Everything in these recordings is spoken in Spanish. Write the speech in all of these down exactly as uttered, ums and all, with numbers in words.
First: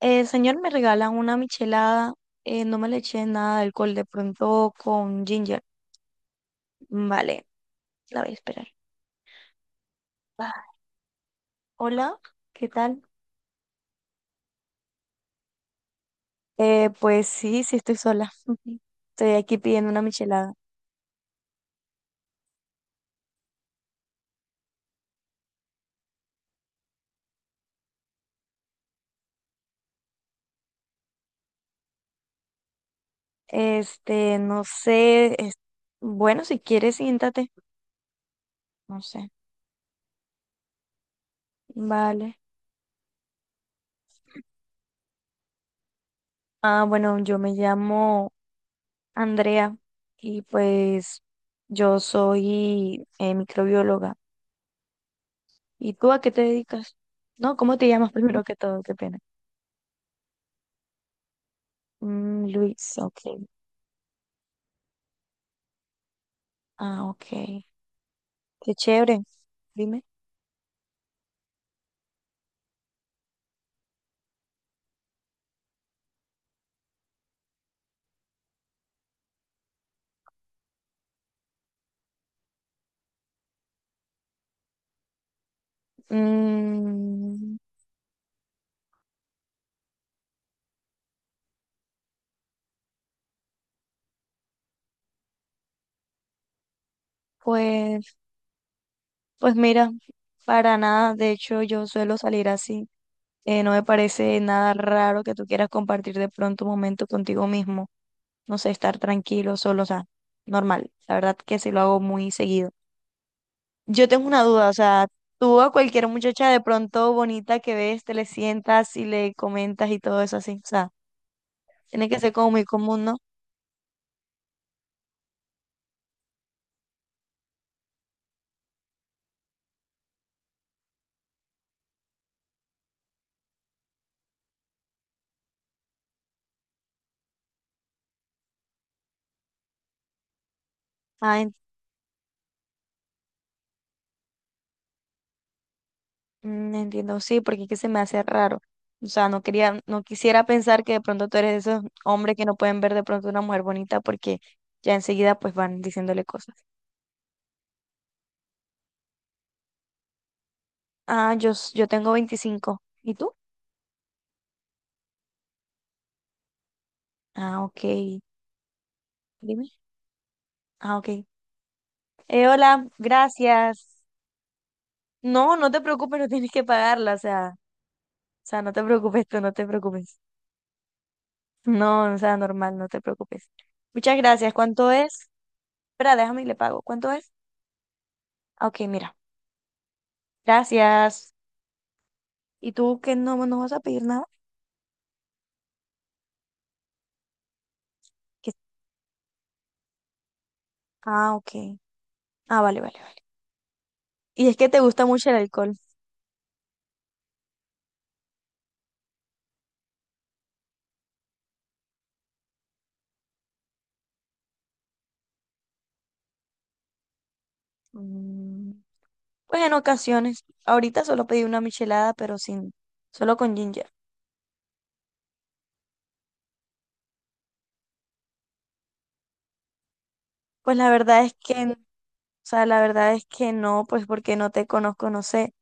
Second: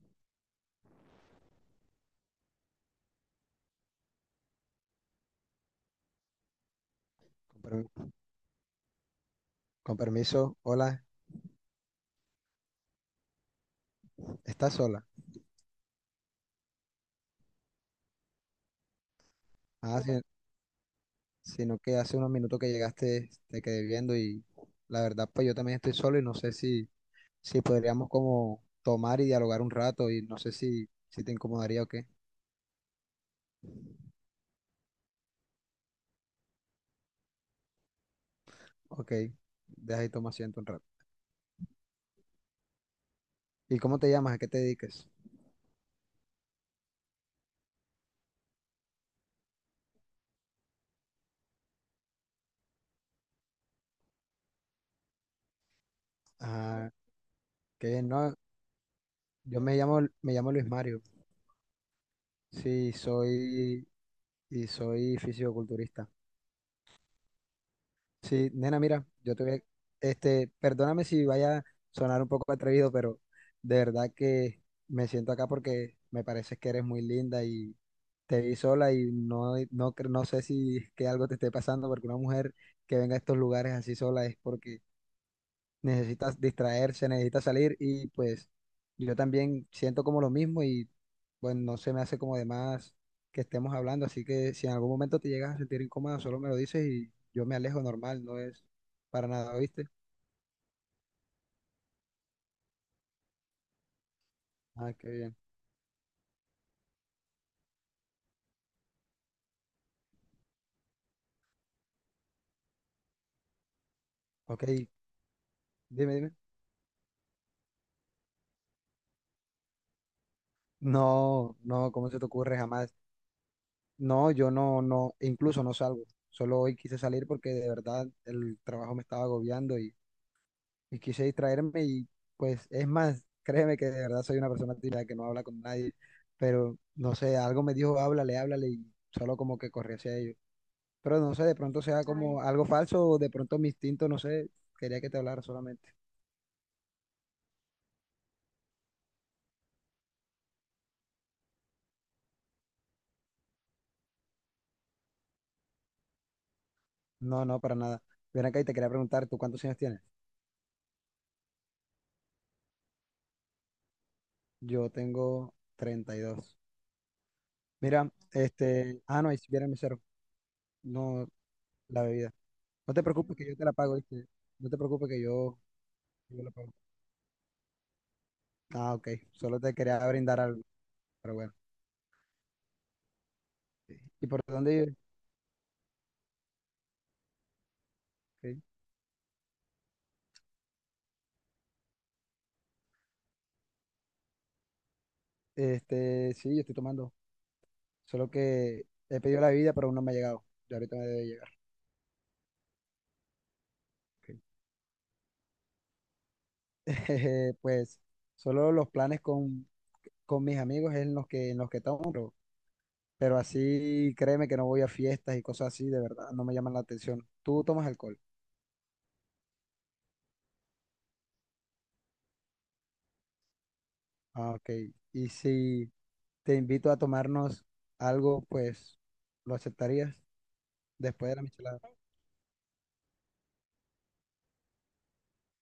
Eh, señor, me regala una michelada. Eh, no me le eché nada de alcohol, de pronto con ginger. Vale, Con permi- la voy a esperar. con Ah, permiso, hola, hola, ¿qué tal? ¿estás sola? Eh, pues sí, sí estoy sola. Estoy aquí pidiendo una Ah, michelada. si- sino que hace unos minutos que llegaste te quedé viendo y la verdad pues yo también estoy solo y no sé si, si podríamos como tomar y dialogar un rato y no sé si, si te incomodaría o qué. Este, no sé. es- Bueno, si quieres, siéntate. No Ok, sé. deja y toma asiento un rato. Vale. ¿Y cómo te llamas? ¿A qué te dedicas? Ah, bueno, yo me llamo Andrea y pues yo soy eh, microbióloga. ¿Y tú a qué te Ah, dedicas? No, ¿cómo qué te bien, llamas no, primero que todo? Qué pena. yo me llamo, me llamo Luis Mario, Mm, sí, Luis, ok. soy, y soy fisioculturista. Ah, ok. Sí, Qué nena, mira, chévere. yo te voy a- Dime. este, perdóname si vaya a sonar un poco atrevido, pero de verdad que me siento acá porque me parece que eres muy linda y te vi sola y no, no, cre- no sé si es que algo te esté pasando porque una mujer que venga a estos lugares así sola es porque necesita distraerse, necesita Mm, salir y pues yo también siento como lo mismo y bueno, no se me hace como de más que estemos hablando, así que si en algún momento te llegas a sentir incómoda, solo me lo dices y yo me alejo pues, normal, no es para pues nada, ¿oíste? mira, para nada. De hecho, yo suelo salir así. Eh, no me parece nada Ah, qué raro que bien. tú quieras compartir de pronto un momento contigo mismo. No sé, estar tranquilo, solo, o sea, normal. La verdad que sí lo hago muy seguido. Yo tengo una Ok, duda, o sea, tú a cualquier dime, dime. muchacha de pronto bonita que ves, te le sientas y le comentas y todo eso así, o sea, No, no, tiene ¿cómo que se te ser como ocurre muy jamás? común, ¿no? No, yo no, no, incluso no salgo. Solo hoy quise salir porque de verdad el trabajo me estaba agobiando y quise distraerme y pues es más, créeme que de verdad soy una persona tímida que no habla con nadie, pero no sé, algo me dijo, háblale, háblale y solo como que corrí hacia ellos. Pero no Ah, sé, en- de pronto sea Ay, como Ay, algo falso o de pronto mi instinto, no sé, quería que te hablara solamente. mm, entiendo, sí, porque es que se me hace raro. O sea, no quería, no quisiera pensar que de pronto tú eres de esos hombres que no pueden ver de pronto una mujer bonita porque ya enseguida pues van diciéndole cosas. No, no, para nada. Ven acá y te quería preguntar, ¿tú cuántos años tienes? Ah, yo, s- yo tengo veinticinco. ¿Y tú? Yo tengo treinta y dos. Ah, ok. Mira, este, ah, no, ahí sí Dime. viene mi mesero, Ah, ok. no la bebida. Eh, hola, No te preocupes que yo te la pago, gracias. ¿viste? No te preocupes que No, yo, no te preocupes, no yo la tienes que pago. pagarla, o sea. O sea, no te Ah, ok, preocupes tú, no solo te te quería preocupes. brindar algo, pero bueno. No, o sea, normal, no te preocupes. Muchas ¿Y por gracias. dónde ¿Cuánto vive? es? Espera, déjame y le pago. ¿Cuánto es? Ok. Ah, ok, mira. Gracias. ¿Y tú qué no, no vas a pedir nada? Este, sí, yo estoy tomando. Solo ¿Qué- que he pedido la bebida, pero aún no me ha llegado. Ya ahorita me debe ah, llegar. ok. Ah, vale, vale, vale. Ok. ¿Y es que te gusta mucho el alcohol? Pues solo los planes con, con mis amigos es en los que, en los que tomo, pero, pero así créeme que no voy a fiestas y cosas así, de verdad, no me llaman la atención. ¿Tú tomas alcohol? Mm, pues en ocasiones. Ahorita solo pedí una michelada, pero sin, solo con ginger. Ah, ok. Y si te invito a tomarnos algo, pues, ¿lo aceptarías Pues la verdad después es de la que, o michelada? sea, la verdad es que no, pues porque no te conozco, no sé.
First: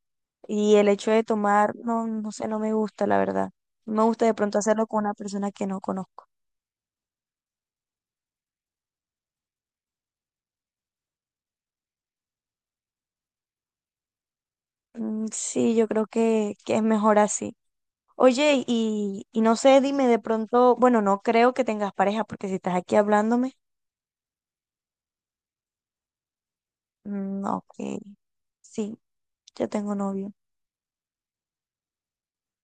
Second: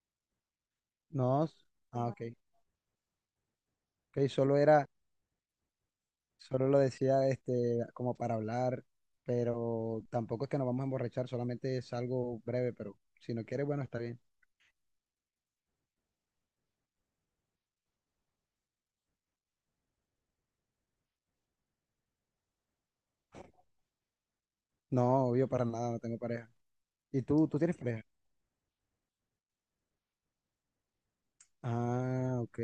Y el hecho de No. tomar, no, Ah, ok. no sé, no me gusta, la verdad. No me gusta Ok, de solo pronto era, hacerlo con una persona que no conozco. solo lo decía este, como para hablar, pero tampoco es que nos vamos a emborrachar, solamente es algo breve, pero si no quieres, bueno, está bien. Mm, sí, yo creo que, que es mejor así. Oye, y, y no sé, dime de pronto, bueno, no creo que tengas pareja, porque si estás aquí hablándome, No, obvio, para nada, no tengo pareja. ¿Y mm, tú, tú ok, tienes pareja? sí, yo tengo novio. O Ah, ok.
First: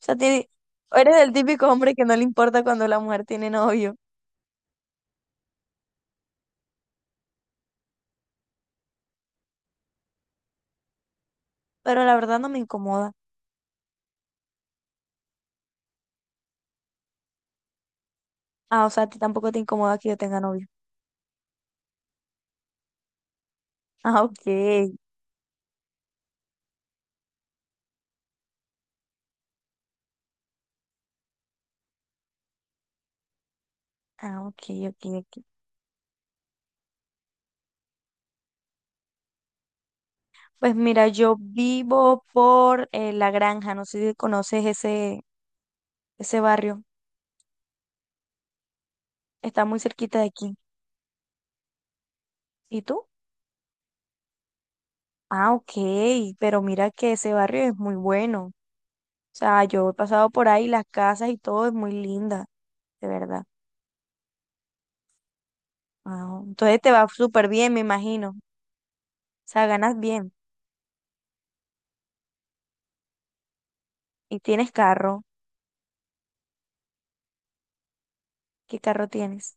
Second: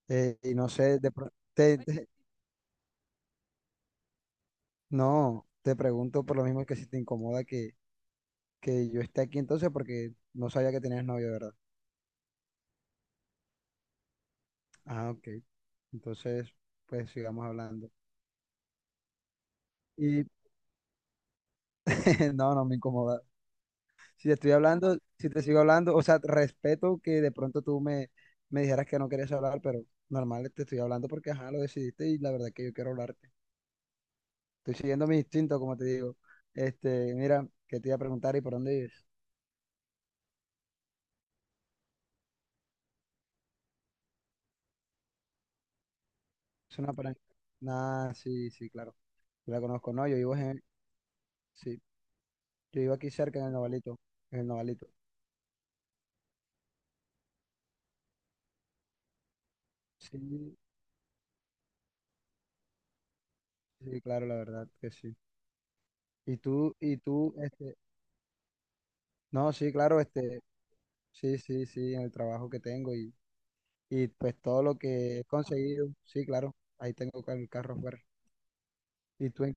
sea, Eh, ti- y no sé, de eres pro- el típico te- hombre que te- no le importa cuando la mujer tiene novio, no, te pregunto por lo mismo que si te incomoda que, que yo esté aquí entonces, porque no sabía que tenías novio, ¿verdad? pero la verdad no me incomoda. Ah, ok. Entonces, pues sigamos hablando. Ah, o sea, a ti tampoco te incomoda que yo Y tenga novio. no, no me incomoda. Ah, Si te estoy ok, hablando, si te sigo hablando, o sea, respeto que de pronto tú me, me dijeras que no querías hablar, pero normal, te estoy hablando porque, ajá, lo decidiste y la verdad es que yo quiero hablarte. ah, ok, Estoy ok, siguiendo mi ok. instinto, como te digo. Este, mira, que te iba a preguntar y por dónde vives. Pues mira, yo vivo por eh, La Granja, no sé si conoces ese, ese Es barrio, una paran- Nah, sí, sí, claro. Yo la está muy conozco, no, yo cerquita de vivo aquí. en, sí, yo ¿Y vivo tú? aquí cerca en el Novalito, en el Novalito. Ah, ok, pero mira que ese barrio es muy bueno. O sea, yo he pasado por Sí, ahí, las casas y todo es muy linda, de verdad. sí, claro, la verdad que sí. Y Ah, tú, entonces te y va tú, súper bien, este, me imagino. O no, sea, sí, ganas claro, bien. este, sí, sí, sí, en el trabajo que tengo y y pues ¿Y todo tienes lo que carro? he conseguido, sí, claro, ahí tengo ca- el carro afuera. ¿Qué carro ¿Y tú en, tienes?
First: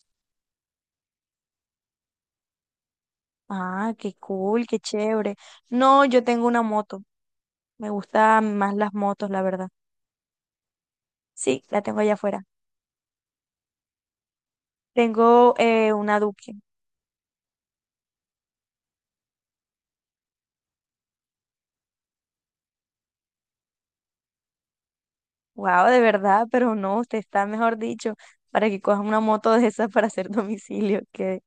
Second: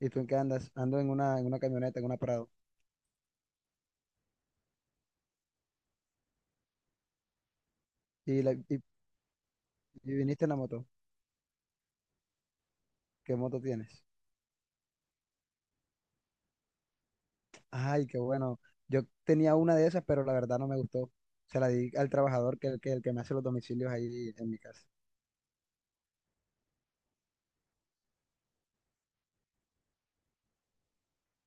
¿y tú en qué andas? Ando en una, en una camioneta, en una Prado. Ah, qué cool, qué chévere. No, yo tengo una moto. Me Y, la- gustan más y, las motos, la verdad. y viniste en la moto. Sí, la tengo allá afuera. ¿Qué moto tienes? Tengo eh, una Duque. Ay, qué bueno. Yo tenía una de esas, pero la verdad no me gustó. Se la di al trabajador que, que el que me hace los domicilios ahí en mi casa. Wow, de verdad, pero no, usted está, mejor dicho, para que coja una moto de esas para hacer domicilio. Qué,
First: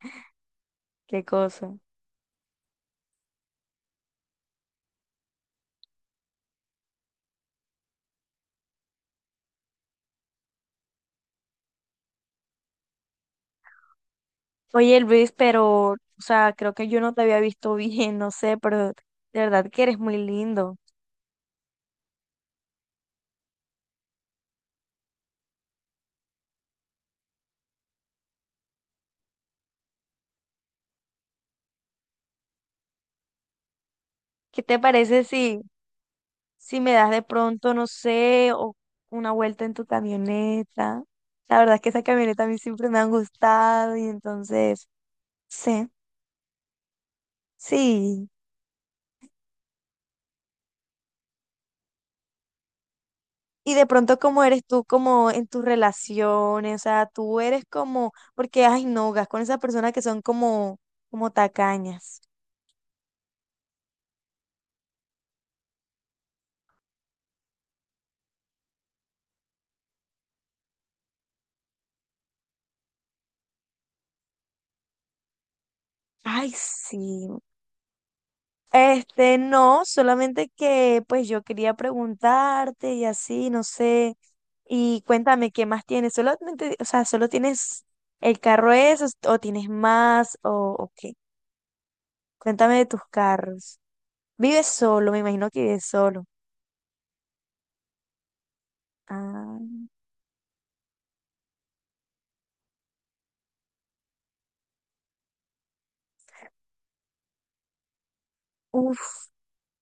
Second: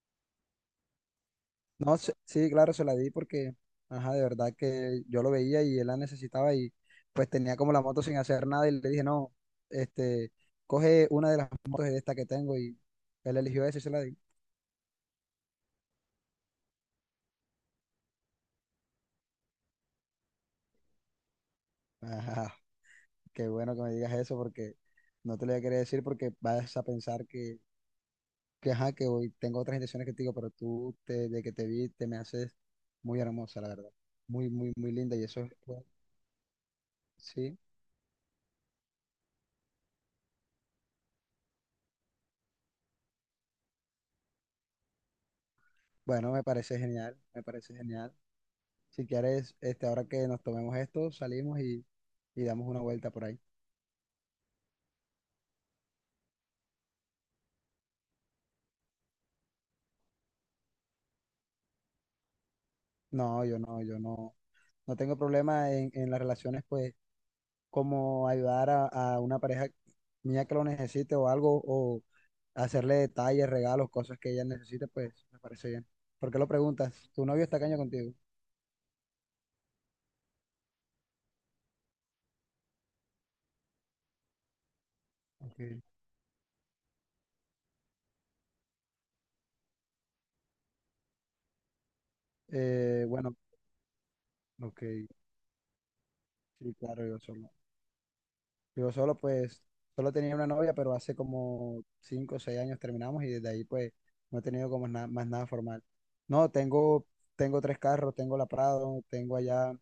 qué cosa. No, se- sí, claro, se la di porque, ajá, de verdad que yo lo veía y él la necesitaba y pues tenía como la moto sin hacer nada y le dije, no, este, coge una de las motos de esta que tengo y él eligió esa y se la di. Oye, Luis, pero, o sea, creo que yo no te había visto bien, no sé, pero de verdad que eres muy lindo. Ajá, qué bueno que me digas eso porque no te lo voy a querer decir porque vas a pensar que, que ajá, que hoy tengo otras intenciones que te digo, pero tú, te- de que te vi, te me haces muy hermosa, la verdad. Muy, ¿Qué muy, te muy linda parece y eso es, si, pues, si me das de sí, pronto, no sé, o una vuelta en tu camioneta? La verdad es que esa camioneta a mí siempre me han gustado y entonces, sí, bueno, me parece genial, me parece genial. sí. Si quieres, este, ahora que nos tomemos esto, salimos y, y damos una vuelta por ahí. Y de pronto, ¿cómo eres tú como en tus relaciones? O sea, tú eres como, porque, ay, no, gas con esas personas que son como, como tacañas. No, yo no, yo no, no tengo problema en, en las relaciones, pues, como ayudar a, a una pareja mía que lo necesite o algo, o hacerle detalles, regalos, cosas que ella necesite, pues, me parece bien. ¿Por qué lo Ay, preguntas? ¿Tu sí. novio está caño contigo? Este, no, solamente que, pues, yo quería preguntarte y así, no sé. Y cuéntame, ¿qué Ok. más tienes? Solamente, o sea, ¿solo tienes el carro ese o tienes más o, o qué? Cuéntame de tus Eh, bueno, carros. Vives ok, solo, me imagino que vives solo. sí, claro, yo solo. Yo solo, Ah, pues, solo tenía una novia, pero hace como cinco o seis años terminamos y desde ahí, pues, no he tenido como na- más nada formal. No, tengo, tengo tres carros, tengo la Prado, uf. tengo allá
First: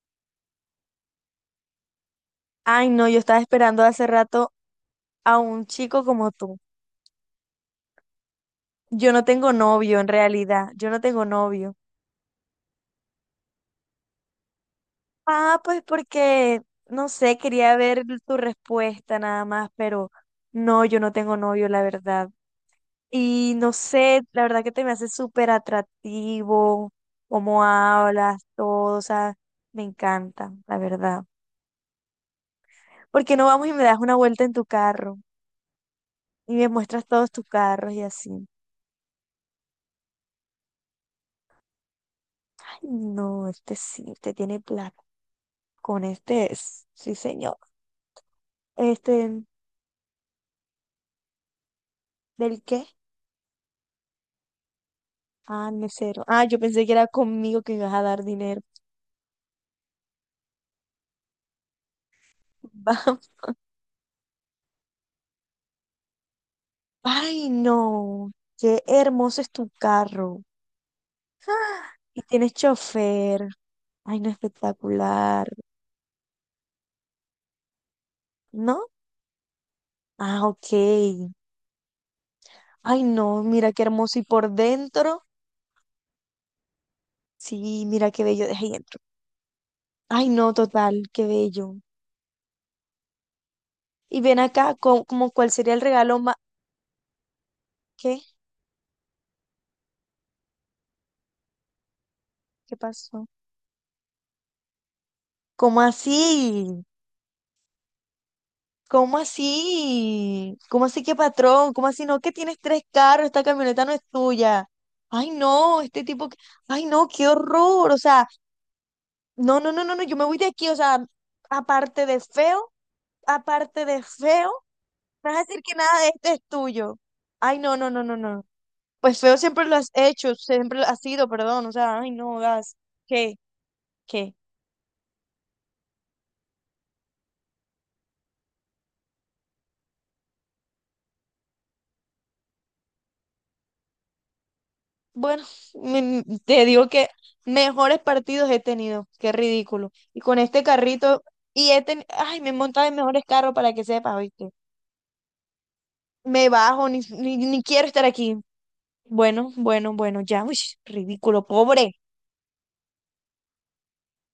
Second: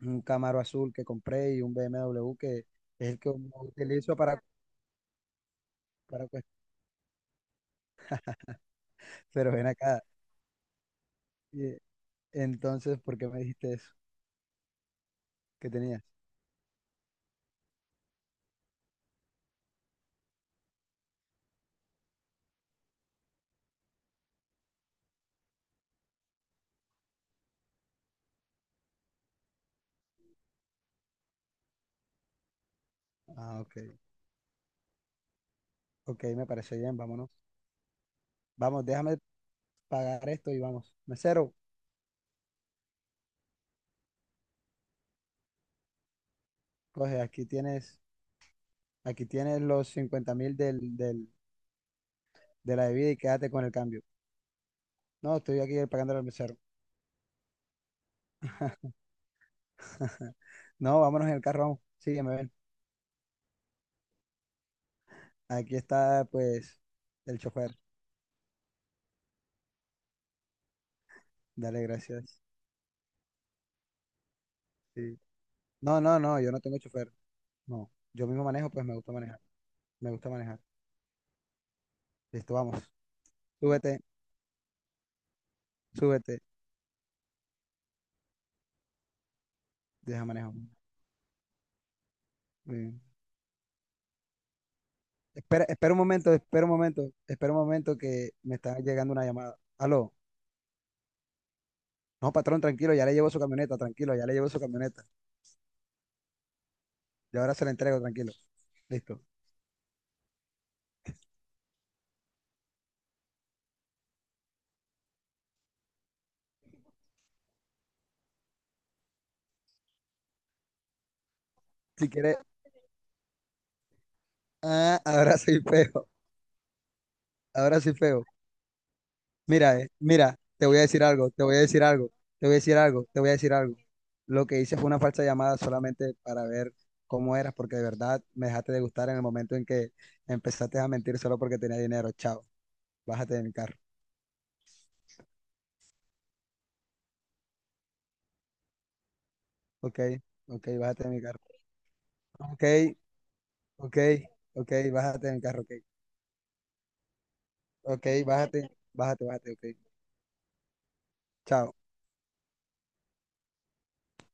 un Camaro azul que compré y un B M W que Ay, no, es yo el que estaba uno esperando hace utilizo para, rato a un chico para como cuest- tú. Yo no pero tengo ven novio acá. en realidad, yo no tengo novio. Y, entonces, ¿por qué me dijiste eso? Ah, ¿Qué pues tenías? porque, no sé, quería ver tu respuesta nada más, pero no, yo no tengo novio, la verdad. Y no sé, la verdad que te me hace súper atractivo, cómo hablas, todo, o sea, me encanta, la verdad. ¿Por qué no Ah, vamos y ok. me das una vuelta en tu carro? Ok, me Y me parece bien, muestras todos vámonos. tus carros y así. Vamos, déjame pagar esto y vamos. Mesero, Ay, no, este sí, este tiene plata. Con este es. Sí, coge, aquí señor. tienes, aquí Este, tienes los cincuenta mil del, del ¿del de qué? la bebida y quédate con el cambio. No, estoy Ah, aquí pagando mesero. al Ah, mesero. yo pensé que era conmigo que ibas a dar dinero. No, vámonos en el carro, vamos. Sí, me ven. Vamos. Aquí está, pues, el Ay, chofer. no. Qué hermoso es tu carro. Dale, Ah, y gracias. tienes chofer. Ay, no, Sí. espectacular. No, no, no, yo no tengo chofer. No, yo mismo manejo, pues ¿No? me gusta manejar. Me gusta Ah, manejar. ok. Listo, vamos. Ay, no, mira qué Súbete, hermoso. Y por dentro. súbete. Sí, mira qué bello de dentro. Deja Ay, no, manejo. total, qué bello. Mm. Y ven acá, co- como cuál Espera sería el espera un regalo momento, más... espera un momento, espera un momento ¿Qué? que me está llegando una llamada. Aló. No, patrón, ¿Qué tranquilo, ya le pasó? llevo su camioneta, tranquilo, ya le llevo su camioneta. ¿Cómo así? Y ahora se la entrego, tranquilo. ¿Cómo Listo. así? ¿Cómo así que patrón? ¿Cómo así no? Que tienes tres carros, esta camioneta no es tuya. Ay, no, este tipo, que- ay, no, qué horror. O sea, no, no, no, no, no, yo me voy de aquí. O sea, aparte Si de quiere, feo, aparte de feo, ah, me ahora vas a soy decir que nada de feo. este es tuyo. Ay, no, Ahora no, sí no, no, feo. no. Pues feo siempre lo Mira, eh, has hecho, mira, te voy siempre a lo has decir sido, algo, te voy a perdón. O decir sea, algo, ay, no, te voy a decir gas. algo, te voy a ¿Qué? decir algo. ¿Qué? Lo que hice fue una falsa llamada solamente para ver cómo eras, porque de verdad me dejaste de gustar en el momento en que empezaste a mentir solo porque tenía dinero. Chao, bájate de mi carro. Bueno, me- te digo que mejores partidos he tenido, qué ridículo. Ok, Y con este ok, bájate de mi carrito, carro. y he tenido, ay, me he Ok, montado en mejores carros para que ok, sepas, ¿oíste? ok, bájate de mi carro. Ok, Me bajo, ni, ni, ni quiero estar ok, aquí. bájate, bájate, bájate, Bueno, ok. bueno, bueno, ya, uy, ridículo, Chao. pobre.